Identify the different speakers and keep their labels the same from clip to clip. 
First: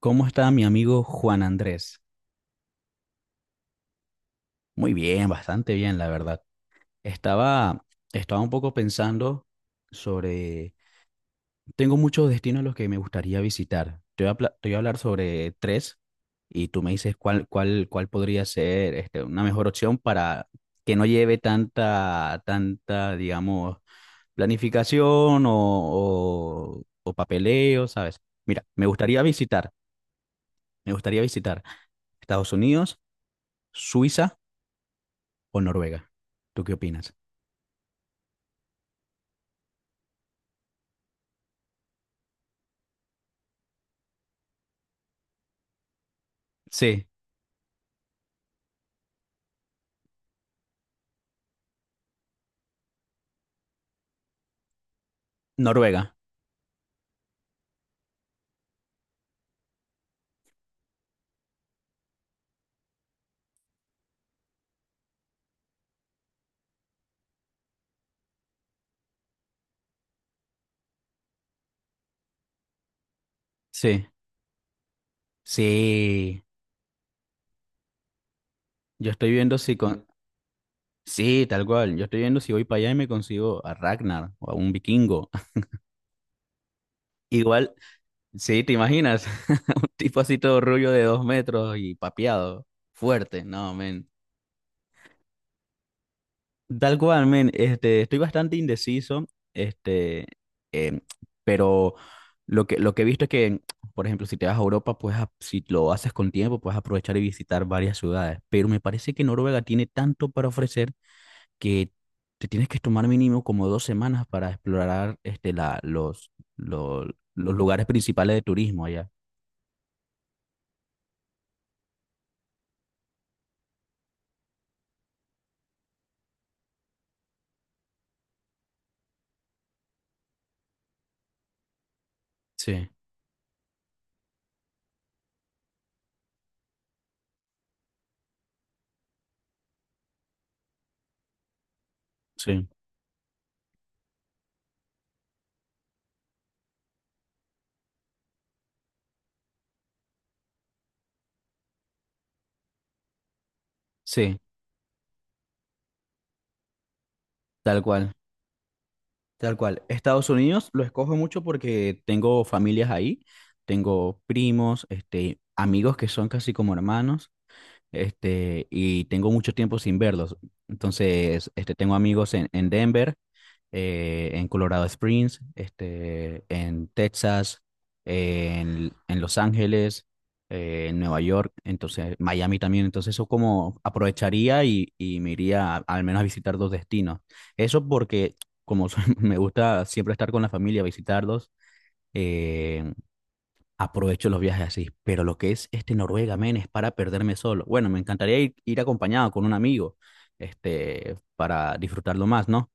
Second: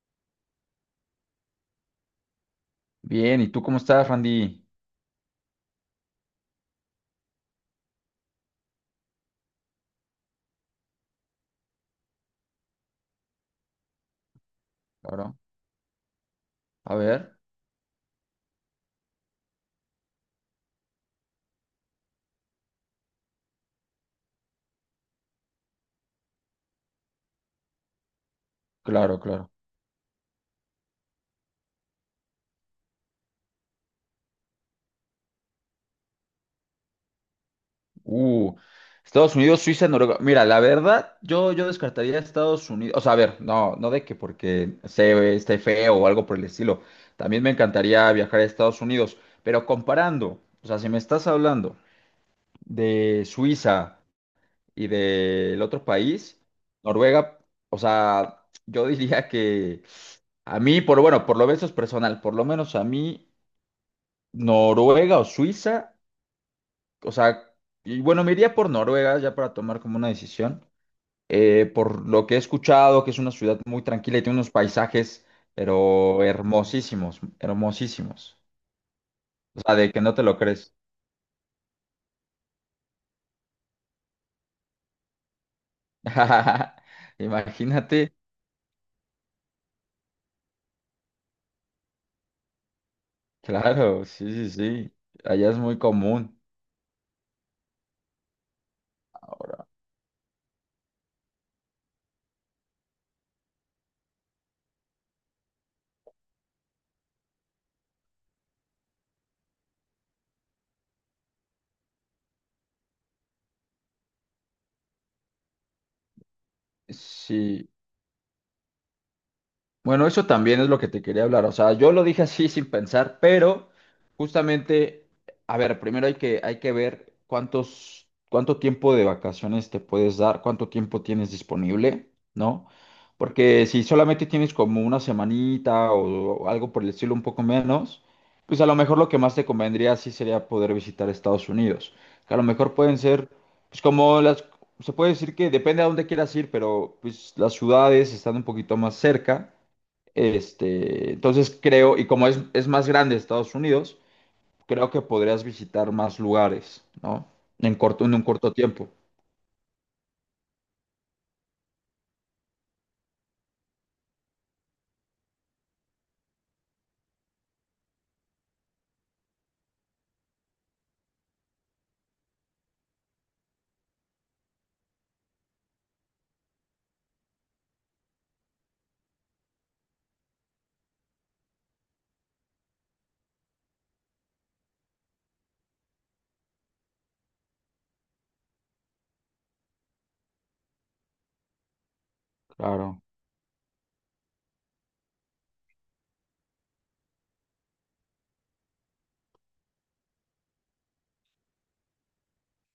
Speaker 1: ¿Cómo está mi amigo Juan Andrés?
Speaker 2: Bien, ¿y tú cómo estás, Randy?
Speaker 1: Muy bien, bastante bien, la verdad. Estaba, Estaba un poco pensando sobre. Tengo muchos destinos a los que me gustaría visitar. Te voy a hablar
Speaker 2: Claro.
Speaker 1: sobre tres y tú me
Speaker 2: A
Speaker 1: dices
Speaker 2: ver,
Speaker 1: cuál podría ser una mejor opción para que no lleve tanta, digamos, planificación o papeleo, ¿sabes? Mira,
Speaker 2: claro, claro.
Speaker 1: me gustaría visitar ¿Estados Unidos, Suiza o Noruega? ¿Tú qué opinas?
Speaker 2: Uh, Estados Unidos, Suiza, Noruega. Mira, la verdad, yo descartaría a Estados Unidos. O sea, a ver, no de que porque se esté feo o algo por el estilo.
Speaker 1: Sí,
Speaker 2: También me encantaría viajar a Estados Unidos. Pero comparando, o sea, si me estás hablando de Suiza y del otro
Speaker 1: Noruega.
Speaker 2: país, Noruega, o sea, yo diría que a mí, por bueno, por lo menos es personal, por lo menos a mí. Noruega o Suiza. O sea, y bueno, me iría por Noruega ya para tomar como una decisión. Por lo que he escuchado, que es una ciudad muy
Speaker 1: Sí,
Speaker 2: tranquila y tiene unos paisajes, pero
Speaker 1: sí.
Speaker 2: hermosísimos, hermosísimos.
Speaker 1: Yo estoy viendo
Speaker 2: O sea,
Speaker 1: si
Speaker 2: de que
Speaker 1: con.
Speaker 2: no te lo crees.
Speaker 1: Sí, tal cual. Yo estoy viendo si voy para allá y me consigo a Ragnar o a un vikingo. Igual,
Speaker 2: Imagínate,
Speaker 1: sí, ¿te imaginas? Un tipo así todo rubio de 2 metros y papeado, fuerte. No,
Speaker 2: claro,
Speaker 1: men.
Speaker 2: sí, sí, sí. Allá es muy común.
Speaker 1: Tal cual, men, estoy bastante indeciso,
Speaker 2: Ahora,
Speaker 1: este, em, pero lo que he visto es que, por ejemplo, si te vas a Europa, pues si lo haces con tiempo, puedes aprovechar y visitar varias ciudades, pero me parece que Noruega tiene tanto para ofrecer que te tienes que tomar mínimo como 2 semanas para explorar lo- los
Speaker 2: sí.
Speaker 1: lugares principales de turismo allá.
Speaker 2: Bueno, eso también es lo que te quería hablar. O sea, yo lo dije así sin pensar, pero justamente, a ver, primero hay que ver cuántos, cuánto tiempo de vacaciones te puedes dar, cuánto tiempo tienes disponible, ¿no?
Speaker 1: Sí,
Speaker 2: Porque si solamente tienes como una semanita o algo por el estilo un poco menos, pues a lo mejor lo que más te convendría sí sería poder visitar Estados Unidos. Que a lo
Speaker 1: sí,
Speaker 2: mejor pueden ser, pues como las, se puede decir que depende a dónde quieras ir, pero pues las ciudades están un poquito más cerca. Este, entonces creo, y como es más grande Estados Unidos,
Speaker 1: sí,
Speaker 2: creo que podrías visitar más lugares, ¿no? En
Speaker 1: tal
Speaker 2: corto,
Speaker 1: cual.
Speaker 2: en un corto tiempo.
Speaker 1: Tal cual. Estados Unidos lo escojo mucho porque tengo familias ahí, tengo primos, amigos que son casi como hermanos, y tengo mucho tiempo sin verlos. Entonces, tengo amigos en Denver, en Colorado Springs, en Texas, en Los Ángeles, en Nueva York, entonces Miami también. Entonces, eso como aprovecharía y me iría al menos a visitar dos destinos. Eso porque, me gusta siempre estar con la familia, visitarlos. eh,
Speaker 2: Claro.
Speaker 1: Aprovecho los viajes así. Pero lo que es Noruega, men, es para perderme solo. Bueno, me encantaría ir acompañado con un amigo, para disfrutarlo más, ¿no?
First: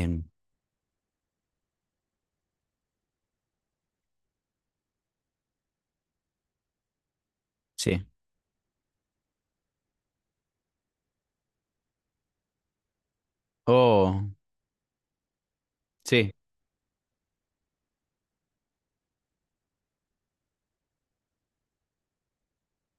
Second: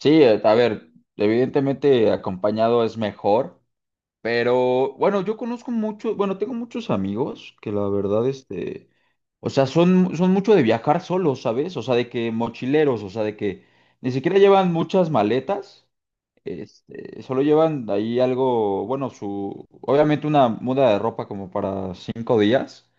Speaker 2: Sí, a ver, evidentemente acompañado es mejor, pero bueno, yo conozco mucho, bueno, tengo muchos amigos que la
Speaker 1: sí.
Speaker 2: verdad, este, o sea, son, son mucho de viajar solos, ¿sabes? O sea, de que mochileros, o sea, de que ni
Speaker 1: Oh,
Speaker 2: siquiera llevan muchas maletas.
Speaker 1: sí.
Speaker 2: Este, solo llevan ahí algo, bueno, su, obviamente una muda de ropa como para 5 días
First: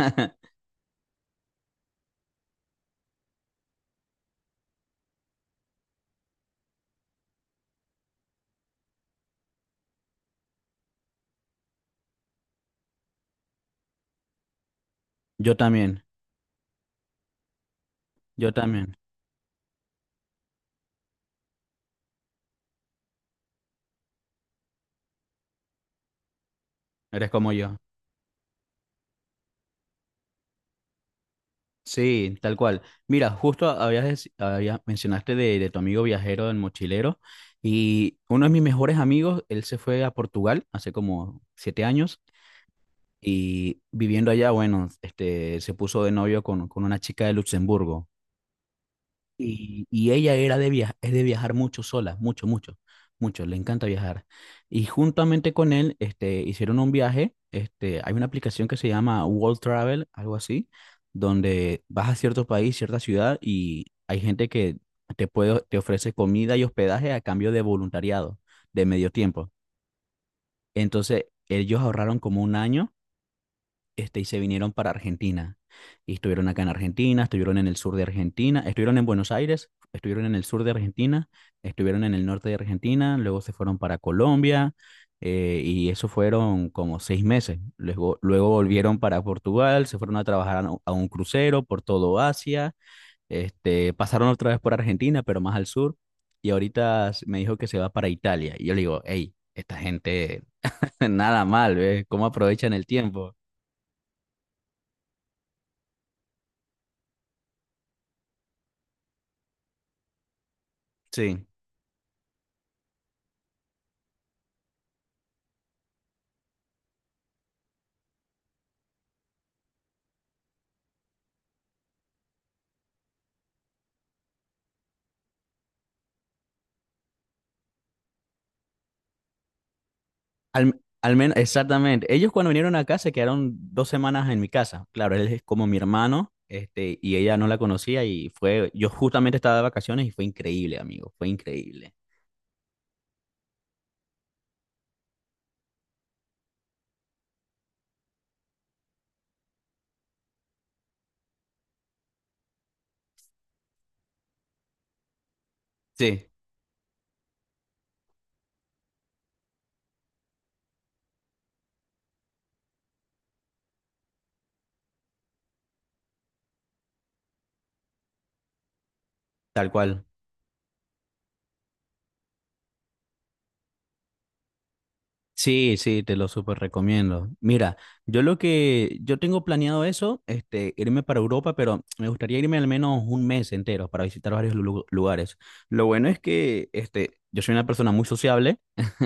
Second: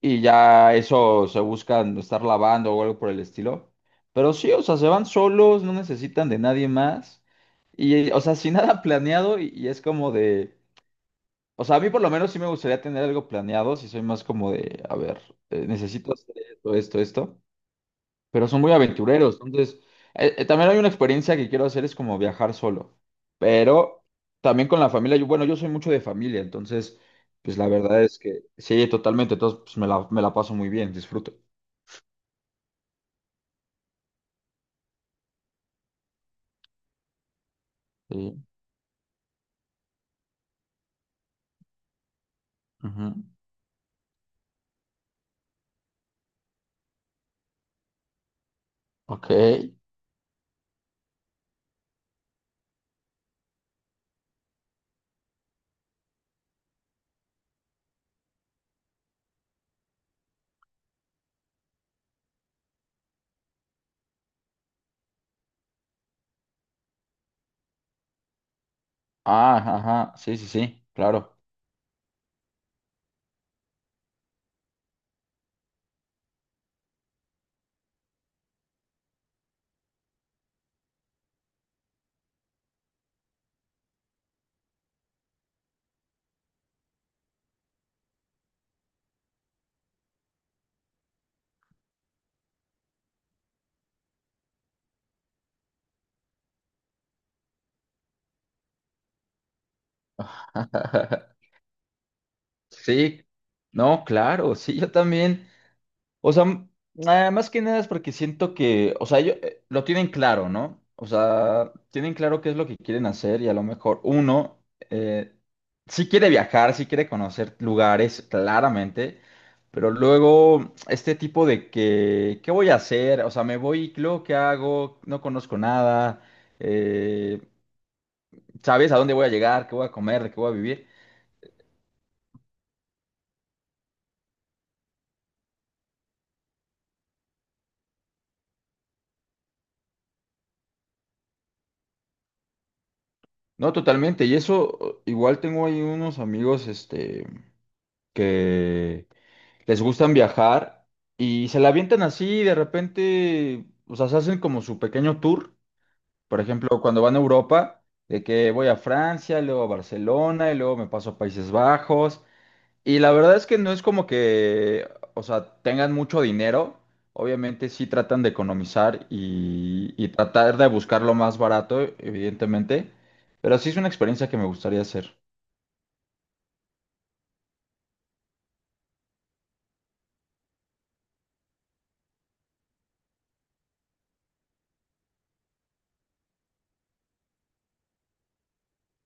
Speaker 2: y ya eso se buscan estar lavando o algo por el estilo. Pero sí, o sea, se van solos, no necesitan de nadie más y, o sea, sin nada planeado y es como de, o sea, a mí por lo menos sí me gustaría tener algo planeado, si soy más como de, a ver,
Speaker 1: Yo también,
Speaker 2: necesito hacer esto, esto, esto, pero
Speaker 1: yo
Speaker 2: son muy
Speaker 1: también.
Speaker 2: aventureros. Entonces, también hay una experiencia que quiero hacer, es como viajar solo, pero también con la familia. Yo, bueno, yo soy mucho de familia, entonces,
Speaker 1: Eres como
Speaker 2: pues la
Speaker 1: yo.
Speaker 2: verdad es que sí, totalmente. Entonces, pues me la paso muy bien, disfruto.
Speaker 1: Sí, tal cual. Mira, justo mencionaste de tu amigo viajero, el mochilero, y uno
Speaker 2: Sí.
Speaker 1: de mis mejores amigos, él se fue a Portugal hace como 7 años.
Speaker 2: Ujú.
Speaker 1: Y viviendo allá, bueno, se puso de novio con una chica de Luxemburgo.
Speaker 2: Ok.
Speaker 1: Y ella era de viajar, es de viajar mucho sola, mucho, mucho, mucho, le encanta viajar. Y juntamente con él, hicieron un viaje. Hay una aplicación que se llama World Travel, algo así, donde vas a cierto país, cierta ciudad y hay gente que te ofrece comida y hospedaje a cambio de voluntariado, de medio tiempo.
Speaker 2: Ah, ajá. Sí, sí, sí,
Speaker 1: Entonces,
Speaker 2: claro.
Speaker 1: ellos ahorraron como un año, y se vinieron para Argentina. Y estuvieron acá en Argentina, estuvieron en el sur de Argentina, estuvieron en Buenos Aires, estuvieron en el sur de Argentina, estuvieron en el norte de Argentina, luego se fueron para Colombia. Y eso fueron como 6 meses. Luego volvieron para Portugal, se fueron a trabajar a un crucero por todo Asia. Pasaron otra vez por Argentina, pero más al sur, y ahorita me dijo que se va para Italia. Y yo le digo, hey, esta gente, nada mal, ¿ves? ¿Cómo aprovechan el
Speaker 2: Sí,
Speaker 1: tiempo?
Speaker 2: no, claro, sí, yo también. O sea, m- nada más que nada es porque siento que, o sea, ellos lo tienen claro, ¿no? O
Speaker 1: Sí.
Speaker 2: sea, tienen claro qué es lo que quieren hacer y a lo mejor uno eh, sí quiere viajar, sí quiere conocer lugares, claramente, pero luego este tipo de que, ¿qué voy a hacer? O sea, me voy, y luego, ¿qué hago? No conozco nada, eh, ¿sabes a dónde voy a llegar? ¿Qué voy a comer? ¿De qué voy a vivir?
Speaker 1: Al menos, exactamente. Ellos cuando vinieron acá se quedaron 2 semanas en mi casa. Claro, él es como mi hermano, y ella no la conocía y fue, yo justamente estaba de vacaciones y fue increíble, amigo, fue increíble.
Speaker 2: No, totalmente. Y eso, igual tengo ahí unos amigos, este, que... les gustan viajar y se la avientan así y de repente, o sea, se hacen como su pequeño tour.
Speaker 1: Sí,
Speaker 2: Por ejemplo, cuando van a Europa, de que voy a Francia, luego a Barcelona y luego me paso a Países Bajos. Y la verdad es que no es como que, o sea, tengan mucho dinero. Obviamente sí tratan de economizar
Speaker 1: tal cual.
Speaker 2: y tratar de buscar lo más barato, evidentemente. Pero sí es una experiencia que me gustaría hacer.
Speaker 1: Sí, sí, te lo súper recomiendo. Mira, yo tengo planeado eso, irme para Europa, pero me gustaría irme al menos un mes entero para visitar varios lugares. Lo bueno es que, yo soy una persona muy sociable.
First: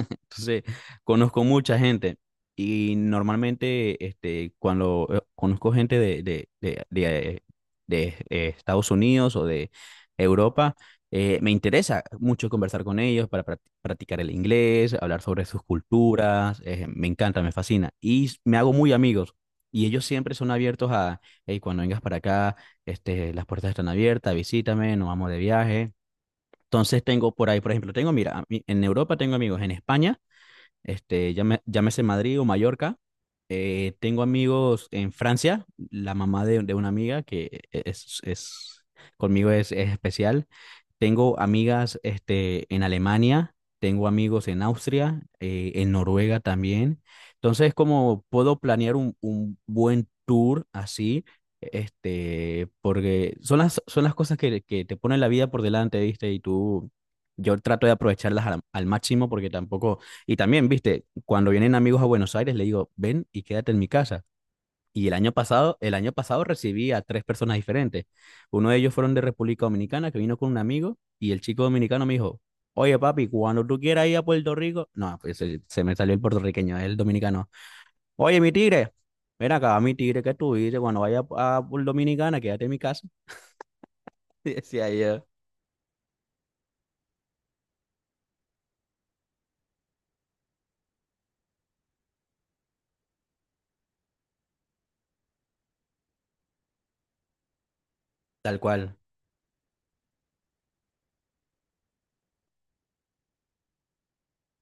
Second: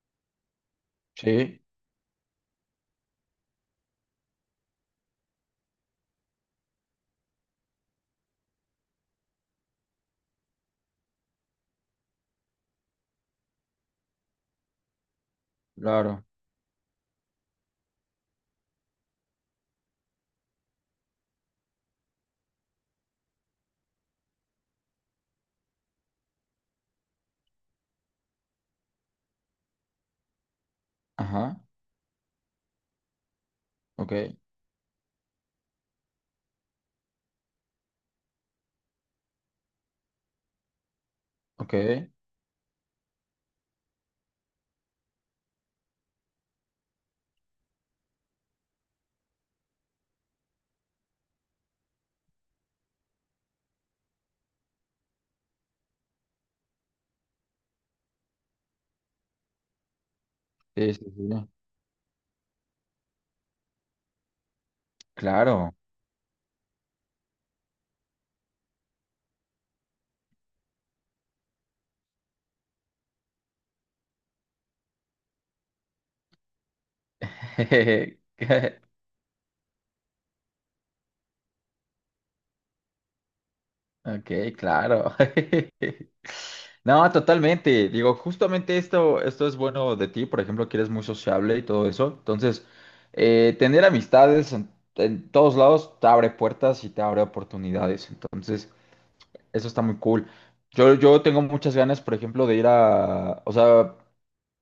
Speaker 1: Entonces, conozco
Speaker 2: Sí,
Speaker 1: mucha gente y normalmente, cuando conozco gente Estados Unidos o de Europa, me interesa mucho conversar con ellos para practicar el inglés, hablar sobre sus
Speaker 2: claro.
Speaker 1: culturas. Me encanta, me fascina y me hago muy amigos. Y ellos siempre son abiertos a, hey, cuando vengas para acá, las puertas están abiertas, visítame, nos vamos de viaje. Entonces tengo por ahí, por ejemplo, tengo, mira, en Europa tengo amigos, en España,
Speaker 2: Ajá,
Speaker 1: llámese Madrid o Mallorca.
Speaker 2: ok,
Speaker 1: Tengo amigos en Francia, la mamá de una amiga que es conmigo, es especial. Tengo
Speaker 2: ok.
Speaker 1: amigas, en Alemania, tengo amigos en Austria, en Noruega también. Entonces, como puedo planear un buen tour así, porque son las cosas que te ponen la vida por delante, ¿viste? Y tú, yo trato de aprovecharlas al máximo porque tampoco. Y también,
Speaker 2: Sí,
Speaker 1: viste,
Speaker 2: sí, sí.
Speaker 1: cuando vienen amigos a Buenos Aires, le digo, ven y quédate en mi casa.
Speaker 2: Claro.
Speaker 1: El año pasado recibí a tres personas diferentes. Uno de ellos fueron de República Dominicana, que vino con un amigo, y el chico dominicano me dijo, oye papi, cuando tú quieras ir a Puerto Rico, no, pues se me salió el puertorriqueño, el dominicano. Oye, mi tigre, ven acá, mi tigre, ¿que tú dices? Cuando vaya a Puerto Dominicana, quédate en mi casa.
Speaker 2: Ok,
Speaker 1: Y decía
Speaker 2: claro.
Speaker 1: yo,
Speaker 2: No, totalmente. Digo, justamente esto, esto es bueno de ti. Por ejemplo, que eres muy sociable y todo eso. Entonces, tener amistades en todos lados te abre puertas y te abre oportunidades.
Speaker 1: tal
Speaker 2: Entonces,
Speaker 1: cual.
Speaker 2: eso está muy cool. Yo tengo muchas ganas, por ejemplo, de ir a, o sea,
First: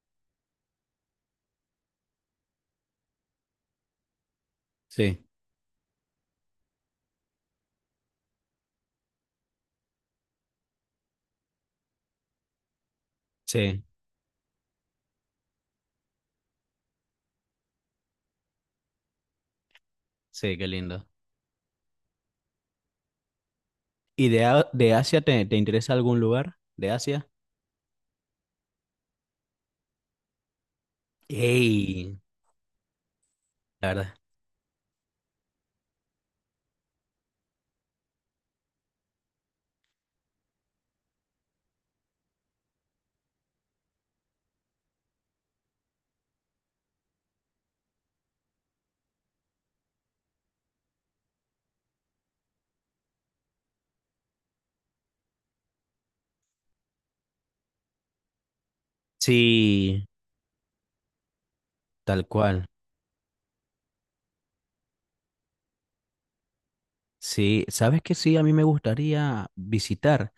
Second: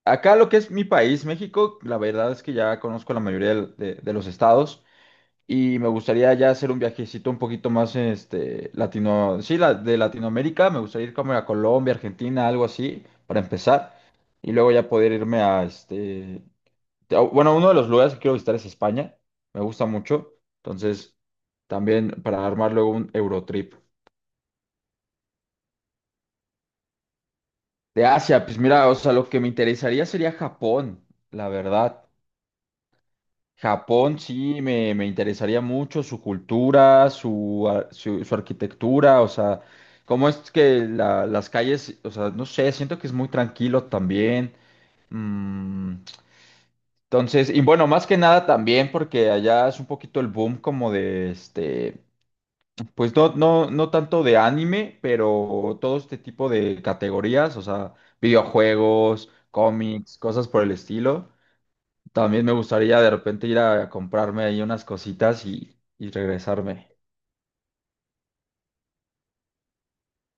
Speaker 2: acá lo que es mi país, México, la verdad es que ya conozco la mayoría de los estados.
Speaker 1: Sí,
Speaker 2: Y me gustaría ya hacer un viajecito un poquito más, este, latino, sí, la, de Latinoamérica. Me gustaría ir como a Colombia, Argentina, algo así, para
Speaker 1: sí,
Speaker 2: empezar. Y luego ya poder irme a, este, a- bueno, uno de los lugares que quiero visitar es España. Me gusta mucho.
Speaker 1: sí, qué lindo.
Speaker 2: Entonces, también para armar luego un Eurotrip.
Speaker 1: ¿Y de Asia te interesa algún lugar? ¿De Asia?
Speaker 2: De Asia, pues mira, o sea, lo que me interesaría sería Japón, la verdad.
Speaker 1: Ey, la verdad.
Speaker 2: Japón sí me interesaría mucho su cultura, su, ar- su arquitectura, o sea, cómo es que la- las calles, o sea, no sé, siento que es muy tranquilo también. Mm, entonces, y bueno, más que nada también porque allá es un poquito el boom como de este, pues no, no, no tanto de anime, pero todo este tipo de categorías, o sea, videojuegos,
Speaker 1: Sí,
Speaker 2: cómics, cosas por el estilo.
Speaker 1: tal
Speaker 2: También me
Speaker 1: cual.
Speaker 2: gustaría de repente ir a comprarme ahí unas cositas y regresarme.
Speaker 1: Sí, sabes que sí, a mí me gustaría visitar,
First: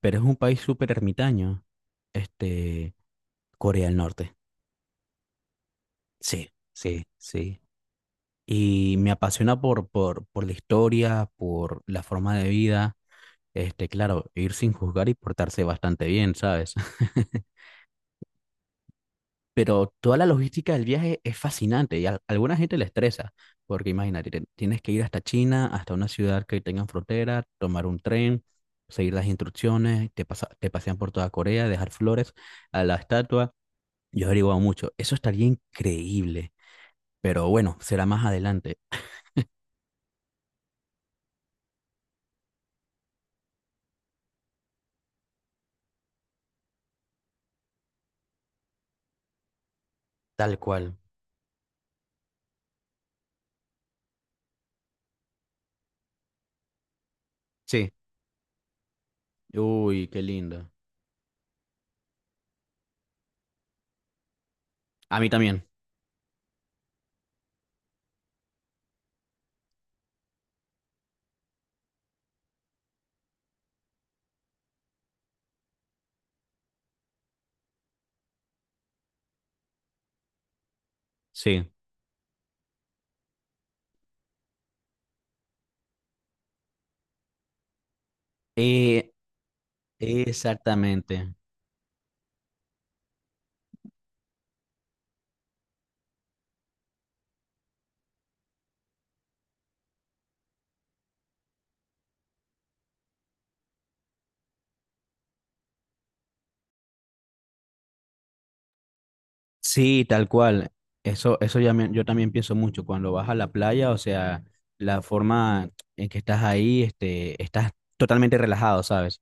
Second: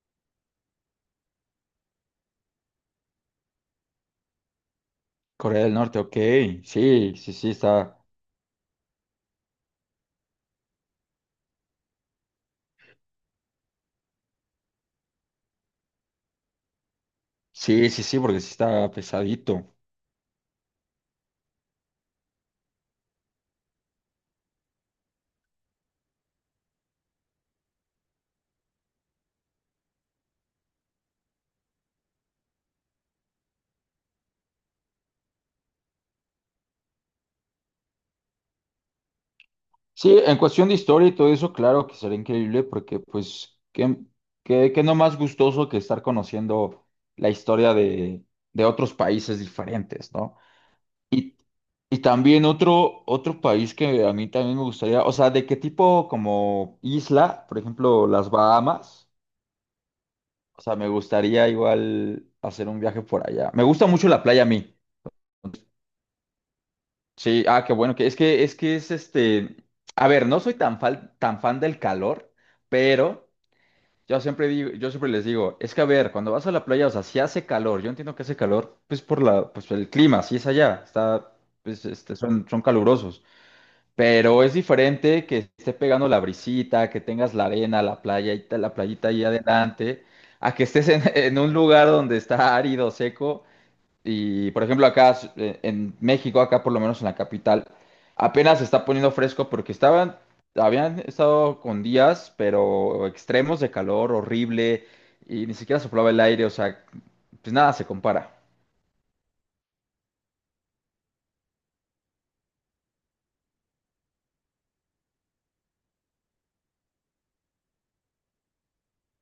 Speaker 1: pero es un país súper ermitaño, este, Corea del Norte.
Speaker 2: Corea del Norte, ok.
Speaker 1: Sí, sí,
Speaker 2: Sí, sí, sí,
Speaker 1: sí.
Speaker 2: está.
Speaker 1: Y me apasiona por la historia, por la forma de vida. Claro, ir sin juzgar y portarse bastante bien, ¿sabes?
Speaker 2: Sí, sí, sí, porque sí está pesadito.
Speaker 1: Pero toda la logística del viaje es fascinante y a alguna gente le estresa, porque imagínate, tienes que ir hasta China, hasta una ciudad que tengan frontera, tomar un tren, seguir las instrucciones, te pasean por toda Corea, dejar flores a la estatua. Yo he averiguado mucho, eso estaría increíble, pero bueno, será más adelante,
Speaker 2: Sí, en cuestión de historia y todo eso, claro que sería increíble porque pues, qué, qué, qué no más gustoso que estar conociendo la historia de otros países diferentes, ¿no?
Speaker 1: tal cual.
Speaker 2: Y, y también otro, otro país que a mí también me gustaría, o sea, ¿de qué tipo como isla? Por
Speaker 1: Sí,
Speaker 2: ejemplo, las Bahamas.
Speaker 1: uy, qué
Speaker 2: O
Speaker 1: lindo.
Speaker 2: sea, me gustaría igual hacer un viaje por allá. Me gusta mucho la playa a mí.
Speaker 1: A mí también,
Speaker 2: Sí, ah, qué bueno, que es que es que es este, a ver, no soy tan fan del calor, pero yo siempre digo, yo siempre les digo, es que a ver, cuando vas a la playa, o sea, si hace calor, yo entiendo que hace calor, pues por la, pues el clima, si es allá, está,
Speaker 1: sí.
Speaker 2: pues este, son, son calurosos. Pero es diferente que esté pegando la brisita, que tengas la arena, la playa, y ta- la playita
Speaker 1: Eh,
Speaker 2: ahí adelante, a que estés en,
Speaker 1: Exactamente.
Speaker 2: en un lugar donde está árido, seco. Y por ejemplo, acá en México, acá por lo menos en la capital, apenas se está poniendo fresco porque estaban, habían estado con días, pero extremos de calor horrible y ni siquiera soplaba el aire, o sea, pues nada se compara.
Speaker 1: Sí, tal cual. Eso ya yo también pienso mucho. Cuando vas a la playa, o sea, la forma en que estás ahí, estás totalmente relajado, ¿sabes?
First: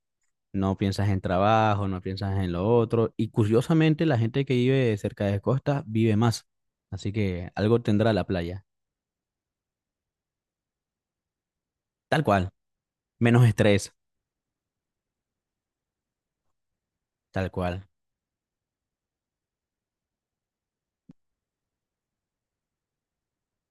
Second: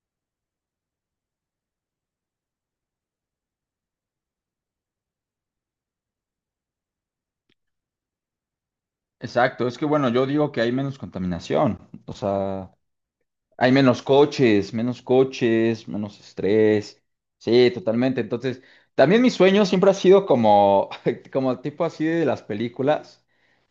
Speaker 1: No piensas en trabajo, no piensas en lo otro. Y curiosamente, la gente que vive cerca de costa vive más. Así que algo tendrá la playa.
Speaker 2: Exacto, es que bueno, yo digo que hay menos contaminación, o
Speaker 1: Tal cual.
Speaker 2: sea.
Speaker 1: Menos
Speaker 2: Hay
Speaker 1: estrés.
Speaker 2: menos coches, menos coches, menos estrés.
Speaker 1: Tal
Speaker 2: Sí,
Speaker 1: cual.
Speaker 2: totalmente. Entonces, también mi sueño siempre ha sido como, como tipo así de las películas,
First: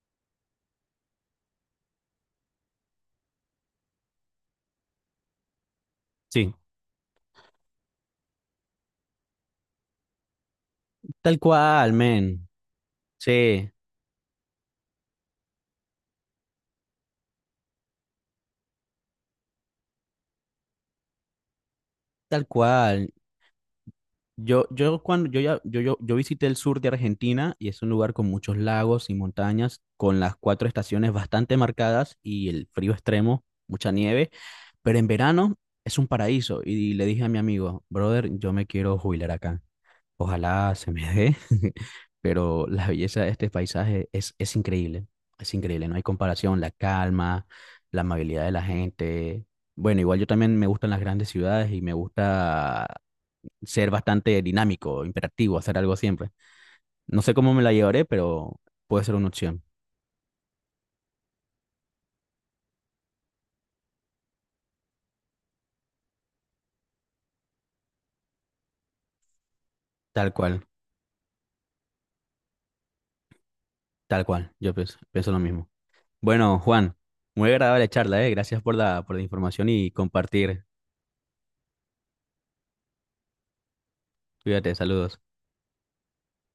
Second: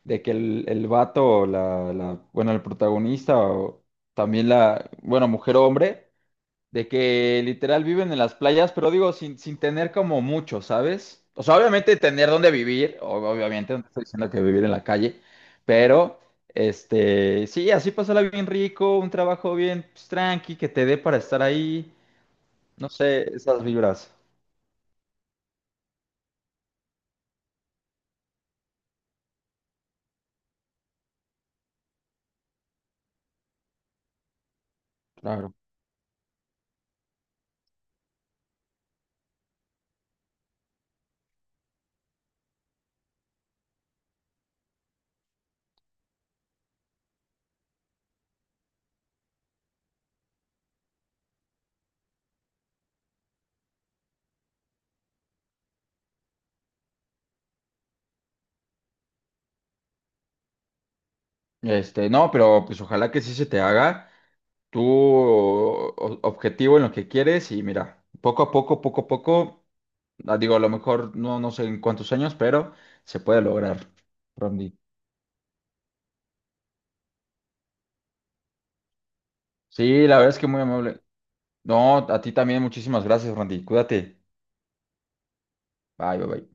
Speaker 2: de que el vato, o la, bueno, el protagonista, o también la, bueno, mujer o hombre
Speaker 1: Sí.
Speaker 2: de que literal viven en las playas, pero digo, sin, sin tener como mucho, ¿sabes?
Speaker 1: Tal
Speaker 2: O sea,
Speaker 1: cual,
Speaker 2: obviamente tener
Speaker 1: men.
Speaker 2: dónde vivir, o-
Speaker 1: Sí,
Speaker 2: obviamente no te estoy diciendo que vivir en la calle, pero este, sí, así pasarla bien rico, un trabajo bien pues, tranqui, que te dé para estar ahí,
Speaker 1: tal
Speaker 2: no
Speaker 1: cual.
Speaker 2: sé, esas vibras.
Speaker 1: Yo cuando yo ya Yo visité el sur de Argentina y es un lugar con muchos lagos y montañas, con las cuatro estaciones bastante marcadas y el frío extremo, mucha nieve, pero en
Speaker 2: Claro.
Speaker 1: verano es un paraíso. Y le dije a mi amigo, brother, yo me quiero jubilar acá. Ojalá se me dé. Pero la belleza de este paisaje es increíble, no hay comparación, la calma, la amabilidad de la gente. Bueno, igual yo también me gustan las grandes ciudades y me gusta ser bastante dinámico, imperativo, hacer algo siempre. No sé cómo me la llevaré, pero puede ser una opción.
Speaker 2: Este, no, pero pues ojalá que sí se te haga tu o- objetivo en lo que quieres y mira, poco a poco, poco a poco.
Speaker 1: Tal
Speaker 2: Ah, digo, a
Speaker 1: cual,
Speaker 2: lo mejor no, no sé en cuántos años, pero se puede lograr,
Speaker 1: tal cual. Yo
Speaker 2: Randy.
Speaker 1: pienso lo mismo. Bueno, Juan, muy agradable charla, ¿eh? Gracias por la información y
Speaker 2: Sí, la verdad es que muy
Speaker 1: compartir.
Speaker 2: amable. No, a ti también, muchísimas gracias, Randy. Cuídate.
Speaker 1: Cuídate, saludos.
Speaker 2: Bye, bye, bye.